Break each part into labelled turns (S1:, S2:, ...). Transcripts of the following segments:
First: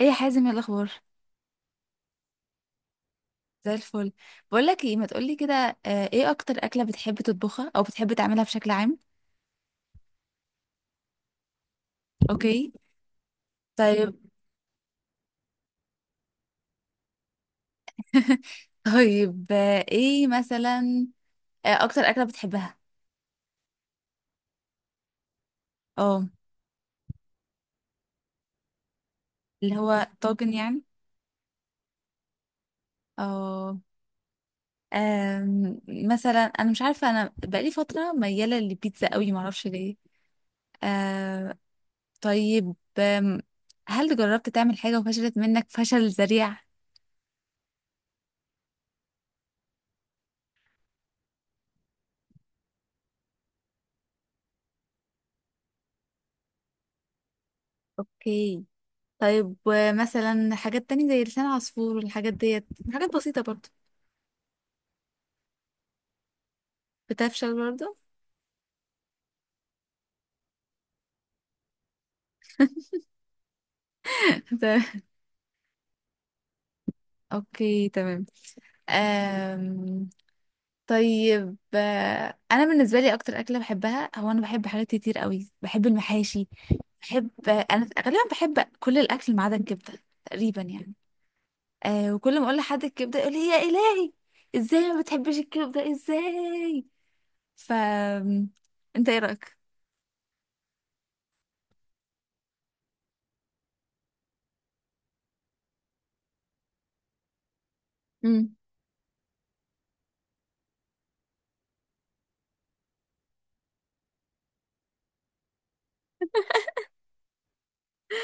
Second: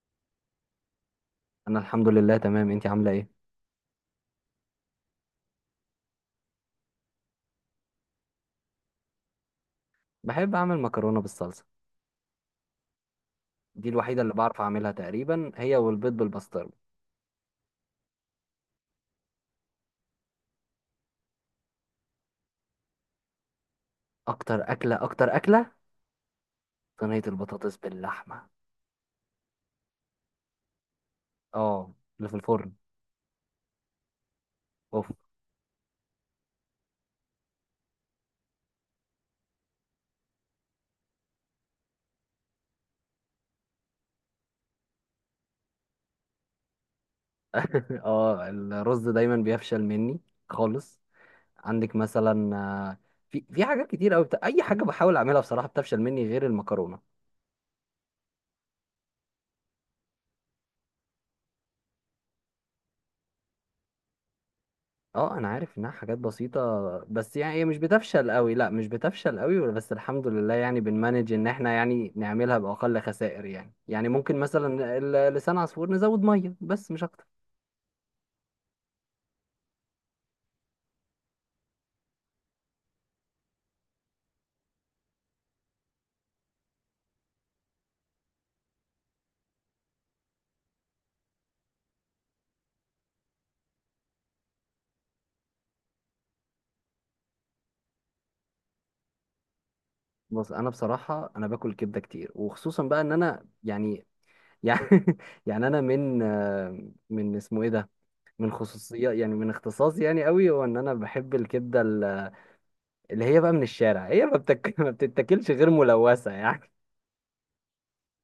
S1: ايه يا حازم، ايه الاخبار؟
S2: انا الحمد لله تمام، انتي عامله ايه؟
S1: زي الفل. بقول لك ايه، ما تقولي كده. ايه اكتر اكله بتحب تطبخها او بتحب تعملها بشكل عام؟
S2: بحب اعمل مكرونه بالصلصه.
S1: اوكي.
S2: دي
S1: طيب.
S2: الوحيده اللي بعرف اعملها تقريبا، هي والبيض بالبسطرمه.
S1: طيب، ايه مثلا؟ اكتر اكله بتحبها؟
S2: اكتر اكله، اكتر اكله.
S1: اه،
S2: صينيه البطاطس باللحمه.
S1: اللي هو طاجن يعني.
S2: اه، اللي في الفرن.
S1: اه.
S2: اوف.
S1: مثلا انا مش عارفه، انا بقالي فتره مياله للبيتزا قوي، ما اعرفش ليه. آه، طيب. هل جربت تعمل حاجه وفشلت منك فشل ذريع؟
S2: اه، الرز دايما بيفشل مني خالص. عندك مثلا في حاجات كتير قوي، اي حاجه بحاول اعملها بصراحه بتفشل مني غير المكرونه.
S1: اوكي. طيب، ومثلا حاجات تانية زي لسان عصفور والحاجات ديت، حاجات بسيطة برضه،
S2: اه، انا عارف انها حاجات بسيطة. بس يعني
S1: بتفشل
S2: هي مش
S1: برضه؟
S2: بتفشل قوي، لا مش بتفشل قوي، بس الحمد لله يعني بنمانج ان احنا يعني نعملها بأقل خسائر، يعني ممكن
S1: تمام.
S2: مثلا لسان عصفور نزود مية بس مش اكتر.
S1: اوكي، تمام. أم... طيب، انا بالنسبه لي اكتر اكله بحبها هو، انا بحب حاجات كتير قوي، بحب المحاشي، بحب، انا غالبا بحب كل الاكل ما عدا الكبده تقريبا يعني. أه، وكل ما اقول لحد الكبده يقول لي يا الهي، ازاي ما بتحبش الكبده؟ ازاي؟ ف، انت ايه رايك؟
S2: بص، انا بصراحة انا باكل كبدة كتير، وخصوصا بقى ان انا يعني. يعني انا من اسمه ايه ده، من خصوصيات، يعني من اختصاصي يعني قوي، هو ان انا بحب الكبدة اللي هي بقى من الشارع، هي ما بتك... ما بتتاكلش غير ملوثة يعني.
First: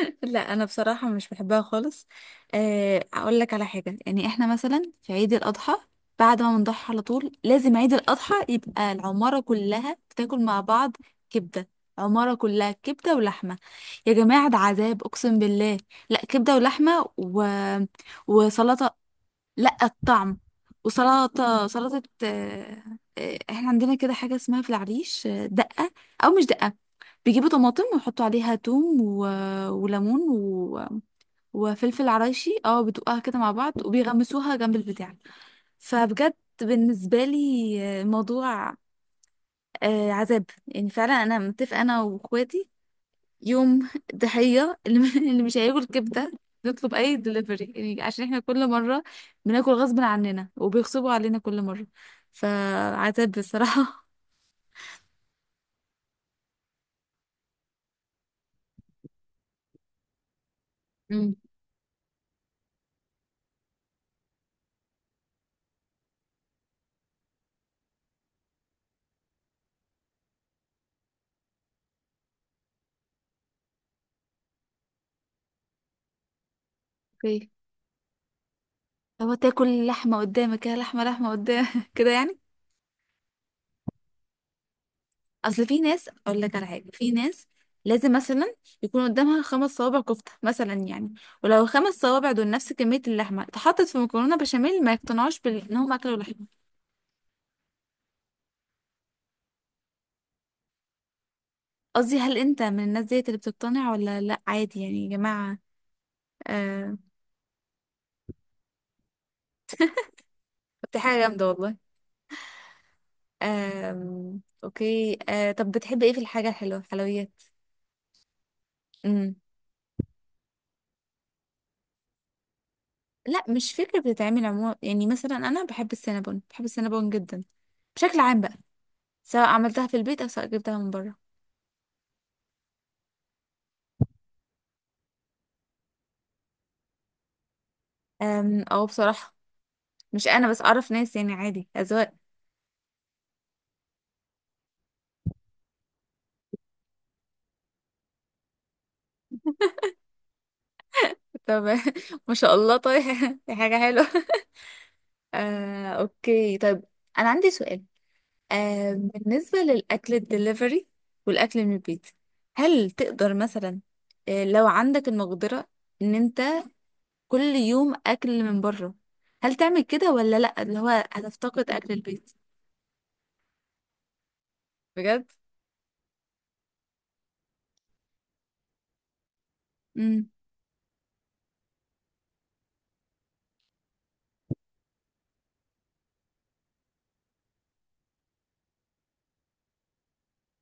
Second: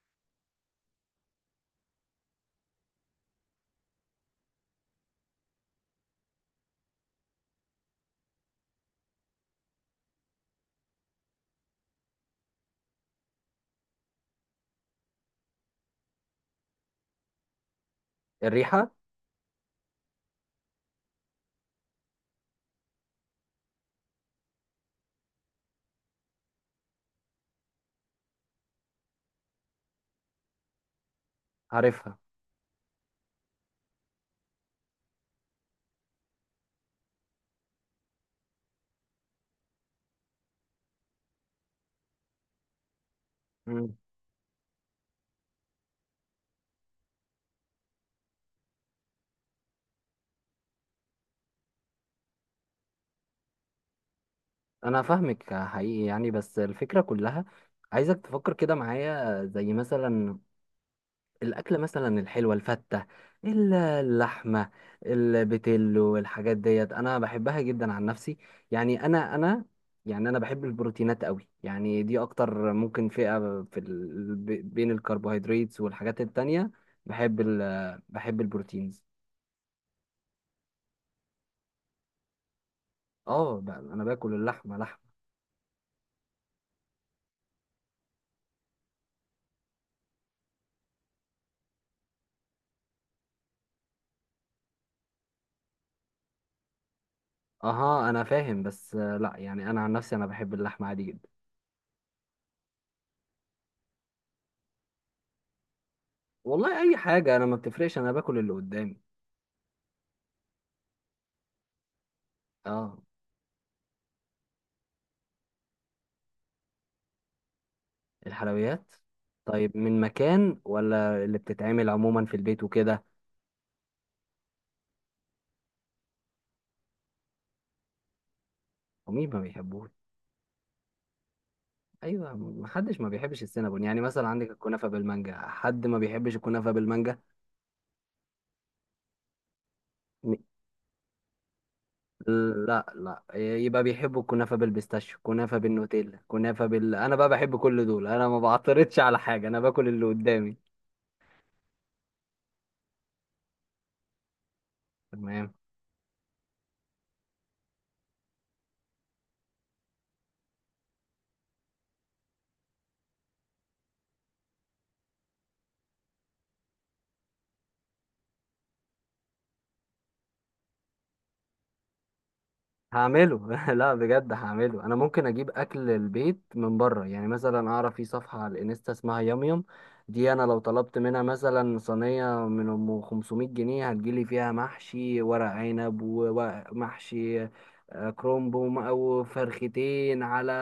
S1: لا انا بصراحه مش بحبها خالص. اقول لك على حاجه، يعني احنا مثلا في عيد الاضحى، بعد ما بنضحي على طول لازم عيد الاضحى يبقى العماره كلها بتاكل مع بعض كبده. عماره كلها كبده ولحمه. يا جماعه، ده عذاب اقسم بالله. لا كبده ولحمه و...
S2: الريحة.
S1: وسلطه. لا الطعم. وسلطة احنا عندنا كده حاجة اسمها في العريش دقة، أو مش دقة. بيجيبوا طماطم ويحطوا عليها توم و... وليمون و... وفلفل
S2: عارفها.
S1: عرايشي، اه، بتوقها كده مع بعض وبيغمسوها جنب البتاع. فبجد، بالنسبة لي الموضوع عذاب يعني فعلا. أنا متفقة أنا وأخواتي، يوم ضحية اللي اللي مش هياكل كبدة نطلب أي دليفري، يعني عشان احنا كل مرة بناكل غصب عننا وبيغصبوا علينا كل مرة. فعتاب بصراحة.
S2: انا فاهمك حقيقي يعني، بس الفكره كلها عايزك تفكر كده معايا. زي مثلا
S1: امم.
S2: الاكل، مثلا الحلوه، الفته، اللحمه، البتلو، والحاجات ديت انا بحبها جدا عن نفسي. يعني انا. يعني انا بحب البروتينات قوي، يعني دي اكتر ممكن فئه في ال... ب- بين الكربوهيدرات والحاجات التانية.
S1: اوكي.
S2: بحب البروتينز.
S1: هو تاكل لحمة قدامك كده لحمة قدام كده يعني؟
S2: اه، انا باكل اللحمه لحمه.
S1: أصل في ناس، أقول لك على حاجة، في ناس لازم مثلا يكون قدامها خمس صوابع كفتة مثلا يعني، ولو الخمس صوابع دول نفس كمية اللحمة اتحطت في مكرونة بشاميل ما يقتنعوش بإن هم أكلوا لحمة.
S2: اها، انا فاهم بس، لا يعني انا عن نفسي انا بحب اللحمه عادي جدا.
S1: قصدي هل انت من الناس ديت اللي بتقتنع ولا لا عادي يعني يا جماعة؟
S2: والله، اي
S1: آه.
S2: حاجه، انا ما بتفرقش، انا باكل اللي قدامي.
S1: طب دي حاجة جامدة والله.
S2: اه،
S1: اوكي. آه، طب بتحب ايه في الحاجة الحلوة، حلويات؟
S2: الحلويات.
S1: امم.
S2: طيب، من مكان ولا اللي بتتعمل عموما في البيت وكده؟
S1: لا مش فكرة بتتعمل عموما، يعني مثلا انا بحب السينابون، بحب السينابون جدا بشكل عام بقى،
S2: ومين ما
S1: سواء عملتها
S2: بيحبوش؟
S1: في البيت او سواء جبتها من بره.
S2: ايوه، ما حدش ما بيحبش السينابون، يعني مثلا عندك الكنافه بالمانجا، حد ما بيحبش الكنافه بالمانجا؟
S1: او بصراحة، مش
S2: م-
S1: انا بس، اعرف ناس يعني عادي، اذواق.
S2: لا، لا، يبقى بيحبوا الكنافه بالبيستاشيو، كنافه بالنوتيلا، كنافه بال، انا بقى بحب كل دول، انا ما بعترضش على حاجه، انا باكل اللي قدامي.
S1: طب ما شاء الله، طيب دي حاجة حلوة.
S2: تمام.
S1: اوكي، طيب. انا عندي سؤال، آه، بالنسبة للأكل الدليفري والأكل من البيت، هل تقدر مثلا، آه، لو عندك المقدرة إن أنت كل يوم أكل من بره، هل تعمل كده ولا لأ، اللي هو هتفتقد أكل البيت؟
S2: هعمله. لا بجد، هعمله. انا
S1: بجد؟
S2: ممكن اجيب اكل البيت من بره، يعني مثلا اعرف في صفحه على الانستا اسمها يام يام.
S1: امم.
S2: دي انا لو طلبت منها مثلا صينيه من 500 جنيه، هتجيلي فيها محشي ورق عنب ومحشي كرومب او فرختين على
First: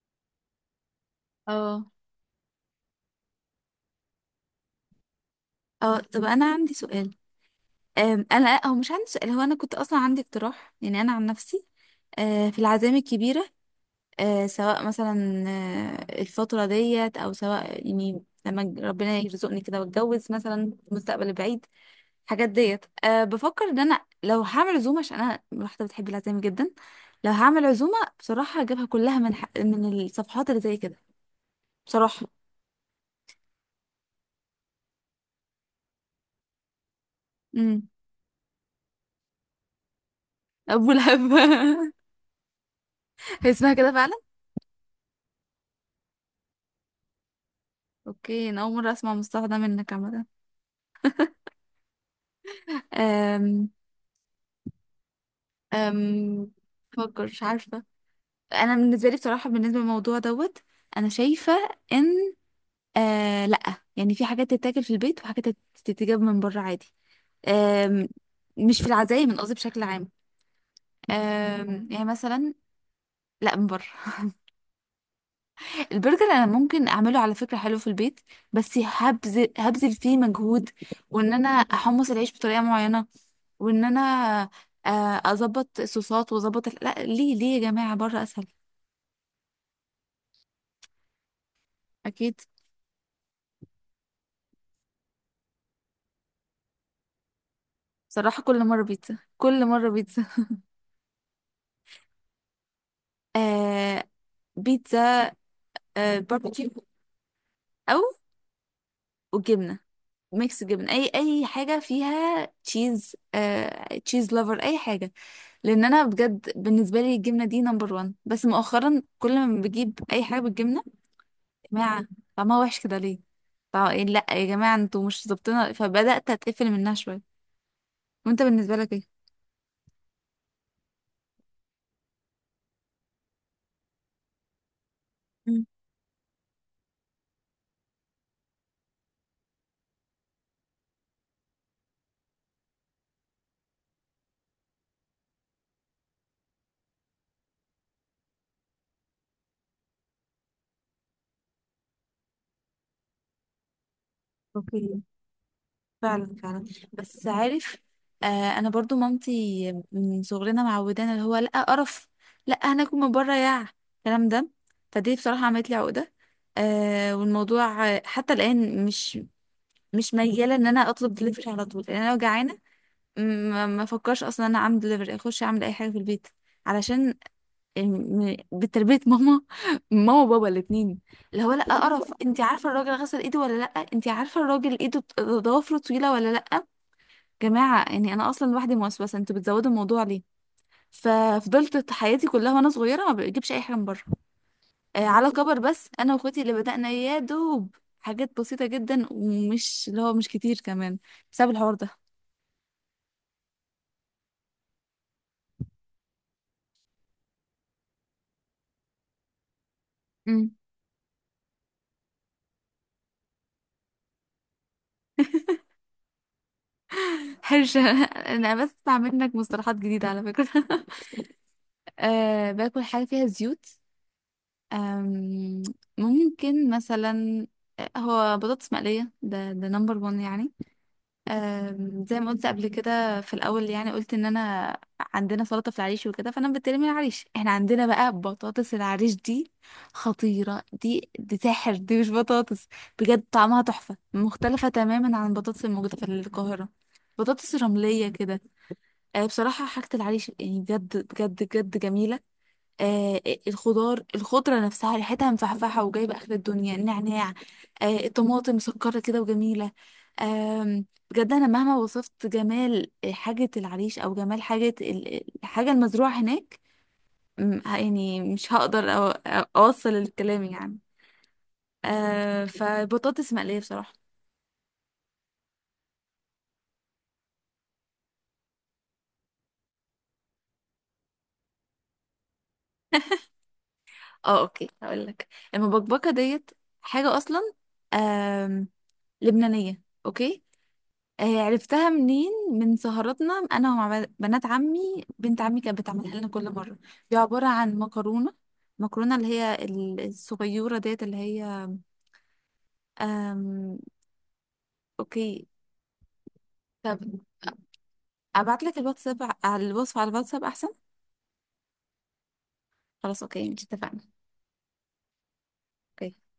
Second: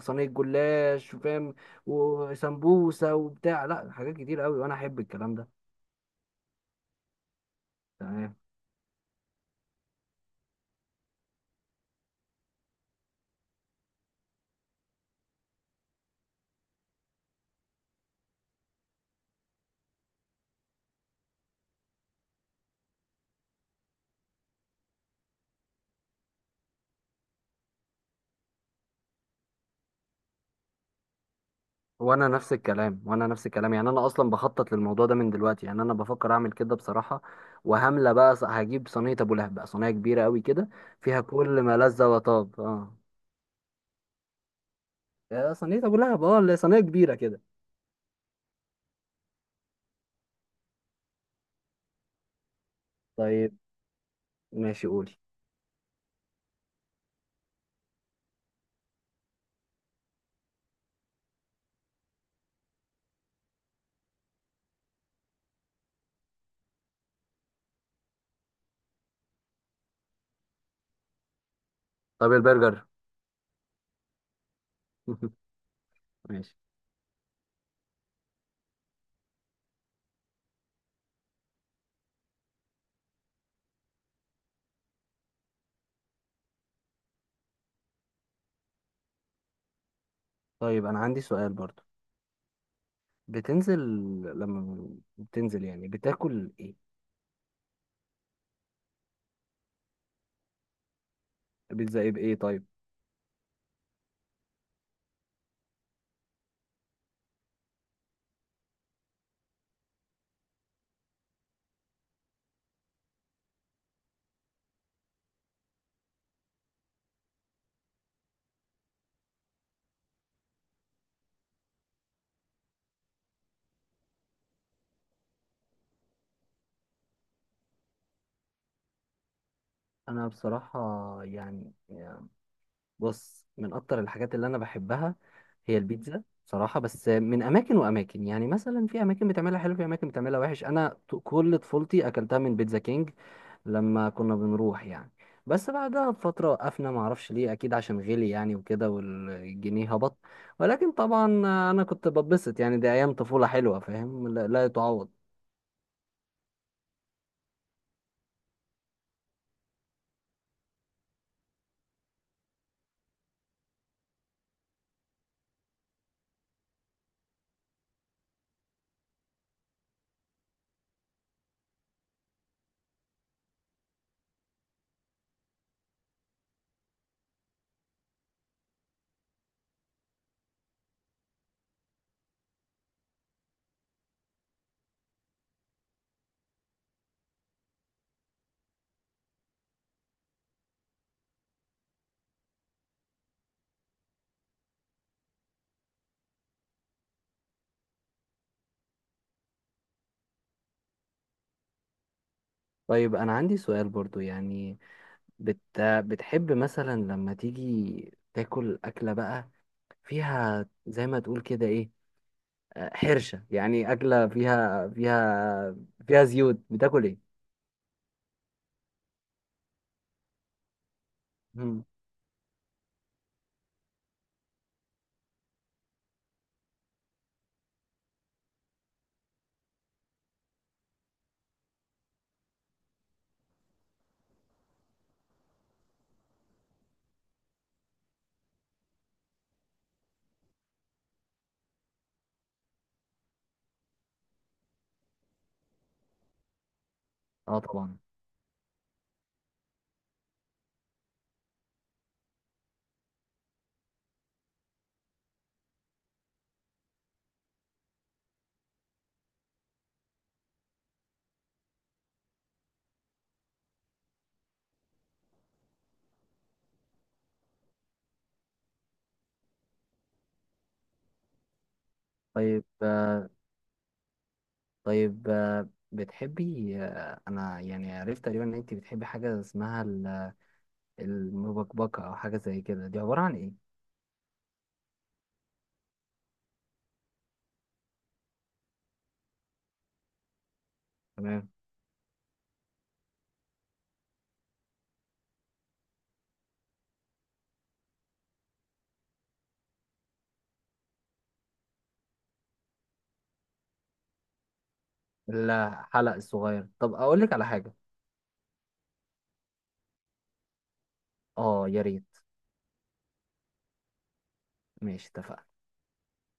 S2: صينيه جلاش، فاهم؟
S1: اه.
S2: وسمبوسه وبتاع، لا حاجات كتير قوي، وانا احب الكلام
S1: اه، طب أنا عندي سؤال.
S2: ده.
S1: أنا هو مش عندي سؤال، هو أنا كنت أصلا عندي اقتراح، يعني أنا عن نفسي آه في العزايم الكبيرة، سواء مثلا الفترة ديت أو سواء يعني لما ربنا يرزقني كده واتجوز مثلا في المستقبل البعيد. الحاجات ديت، أه بفكر ان انا لو هعمل عزومه، عشان انا واحده بتحب العزايم جدا، لو هعمل عزومه بصراحه هجيبها كلها من من الصفحات اللي زي كده، بصراحه.
S2: وانا نفس الكلام، وانا نفس الكلام، يعني انا اصلا بخطط للموضوع ده من دلوقتي، يعني انا بفكر اعمل كده بصراحه.
S1: امم.
S2: وهملة بقى هجيب صينيه ابو لهب، بقى صينيه كبيره قوي كده،
S1: ابو
S2: فيها
S1: لهب.
S2: كل ما لذ وطاب، اه.
S1: هي اسمها كده فعلا؟
S2: يا صينيه ابو لهب، اه، اللي هي صينيه كبيره كده.
S1: اوكي، انا اول مره اسمع مصطلح ده منك عامه.
S2: طيب،
S1: أم...
S2: ماشي، قولي.
S1: أم... بفكر، مش عارفه. انا بالنسبه لي بصراحه، بالنسبه للموضوع دوت، انا شايفه ان، آه، لا، يعني في حاجات تتاكل في البيت وحاجات تتجاب من بره عادي. آم، مش في العزايم، من قصدي بشكل عام. يعني
S2: طب
S1: مثلا،
S2: البرجر؟
S1: لا من بره. البرجر انا
S2: ماشي.
S1: ممكن اعمله على فكره حلو في البيت، بس هبذل فيه مجهود، وان انا احمص العيش بطريقه معينه، وان انا اظبط الصوصات واظبط لا، ليه يا جماعه؟ بره اسهل.
S2: طيب، انا عندي سؤال برضو.
S1: اكيد.
S2: بتنزل لما بتنزل يعني بتاكل ايه؟
S1: بصراحه كل مره بيتزا، كل مره بيتزا.
S2: بيتزا ايه بايه؟ طيب.
S1: آه، بيتزا، آه، باربيكيو، او وجبنه، ميكس جبنه، اي حاجه فيها تشيز، آه، تشيز لوفر، اي حاجه. لان انا بجد بالنسبه لي الجبنه دي نمبر وان، بس مؤخرا كل ما بجيب اي حاجه بالجبنه، يا جماعه طعمها وحش كده، ليه؟ إيه، لا يا جماعه انتوا مش ظابطينها، فبدات اتقفل منها شويه. وانت بالنسبه لك
S2: انا بصراحه، يعني، بص، من اكتر الحاجات اللي انا بحبها
S1: ايه؟
S2: هي البيتزا بصراحة، بس من اماكن واماكن، يعني مثلا في اماكن بتعملها حلو، في اماكن بتعملها وحش. انا كل طفولتي اكلتها من بيتزا كينج، لما كنا بنروح يعني. بس بعدها بفترة وقفنا، معرفش ليه، اكيد عشان غلي يعني وكده، والجنيه هبط. ولكن طبعا، انا كنت ببسط، يعني دي ايام طفولة حلوة، فاهم؟ لا، لا يتعوض.
S1: فعلا، فعلا. بس عارف، آه، انا برضو مامتي من صغرنا معودانا اللي هو، لا قرف، لا هناكل من بره، يا الكلام ده. فدي بصراحه عملت لي عقده. آه، والموضوع حتى الان مش مياله ان انا اطلب دليفري على طول. لان انا لو جعانه ما افكرش اصلا ان انا اعمل دليفري، اخش اعمل اي حاجه في البيت، علشان بتربيه ماما. ماما وبابا الاثنين، اللي هو لا قرف، انت عارفه الراجل غسل ايده ولا لا؟ انت عارفه الراجل ايده ضوافره طويله ولا لا؟ جماعة، يعني أنا أصلا لوحدي موسوسة، أنتوا بتزودوا الموضوع ليه؟ ففضلت حياتي كلها وأنا صغيرة ما بجيبش أي حاجة من بره. آه، على كبر بس أنا وأخواتي اللي بدأنا يا دوب حاجات بسيطة جدا ومش، اللي هو مش كتير كمان، بسبب الحوار ده.
S2: طيب، انا عندي سؤال برضو يعني، بتحب مثلا لما تيجي تاكل أكلة بقى
S1: امم.
S2: فيها زي ما تقول كده ايه، حرشة، يعني أكلة فيها زيوت، بتاكل ايه؟
S1: حرشة. أنا بس بسمع منك مصطلحات جديدة على فكرة.
S2: مم.
S1: آه، باكل حاجة فيها زيوت. آم، ممكن مثلا، هو بطاطس مقلية، ده نمبر 1 يعني. زي ما قلت قبل كده في الاول، يعني قلت ان انا عندنا سلطه في العريش وكده، فانا بتكلم من العريش، احنا عندنا بقى بطاطس العريش دي خطيره، دي دي سحر، دي مش بطاطس، بجد طعمها تحفه، مختلفه تماما عن البطاطس الموجوده في القاهره، بطاطس
S2: اه، طبعا.
S1: رمليه كده. بصراحه حاجه العريش يعني بجد بجد بجد جميله. آه، الخضار، الخضرة نفسها ريحتها مفحفحة وجايبة آخر الدنيا، النعناع، آه، الطماطم مسكرة كده وجميلة. آم، بجد أنا مهما وصفت جمال حاجة العريش أو جمال حاجة الحاجة المزروعة هناك، يعني مش هقدر أوصل الكلام يعني. آه،
S2: طيب،
S1: فبطاطس مقلية بصراحة.
S2: بتحبي انا يعني عرفت تقريبا ان انت بتحبي حاجة اسمها المبكبكة، او حاجة زي كده، دي عبارة عن ايه؟
S1: اه، اوكي هقول لك، المبكبكه ديت حاجه اصلا، آم لبنانيه، اوكي.
S2: تمام.
S1: عرفتها منين، من سهراتنا انا ومع بنات عمي، بنت عمي كانت بتعملها لنا كل مره. دي عباره عن مكرونه، اللي هي الصغيره ديت اللي هي، أم... اوكي.
S2: الحلق الصغير. طب
S1: طب
S2: اقول لك على حاجة.
S1: ابعت لك الواتساب على الوصفه، على الواتساب احسن.
S2: اه، يا ريت.
S1: خلاص، اوكي، مش اتفقنا.
S2: ماشي، اتفقنا.
S1: اوكي.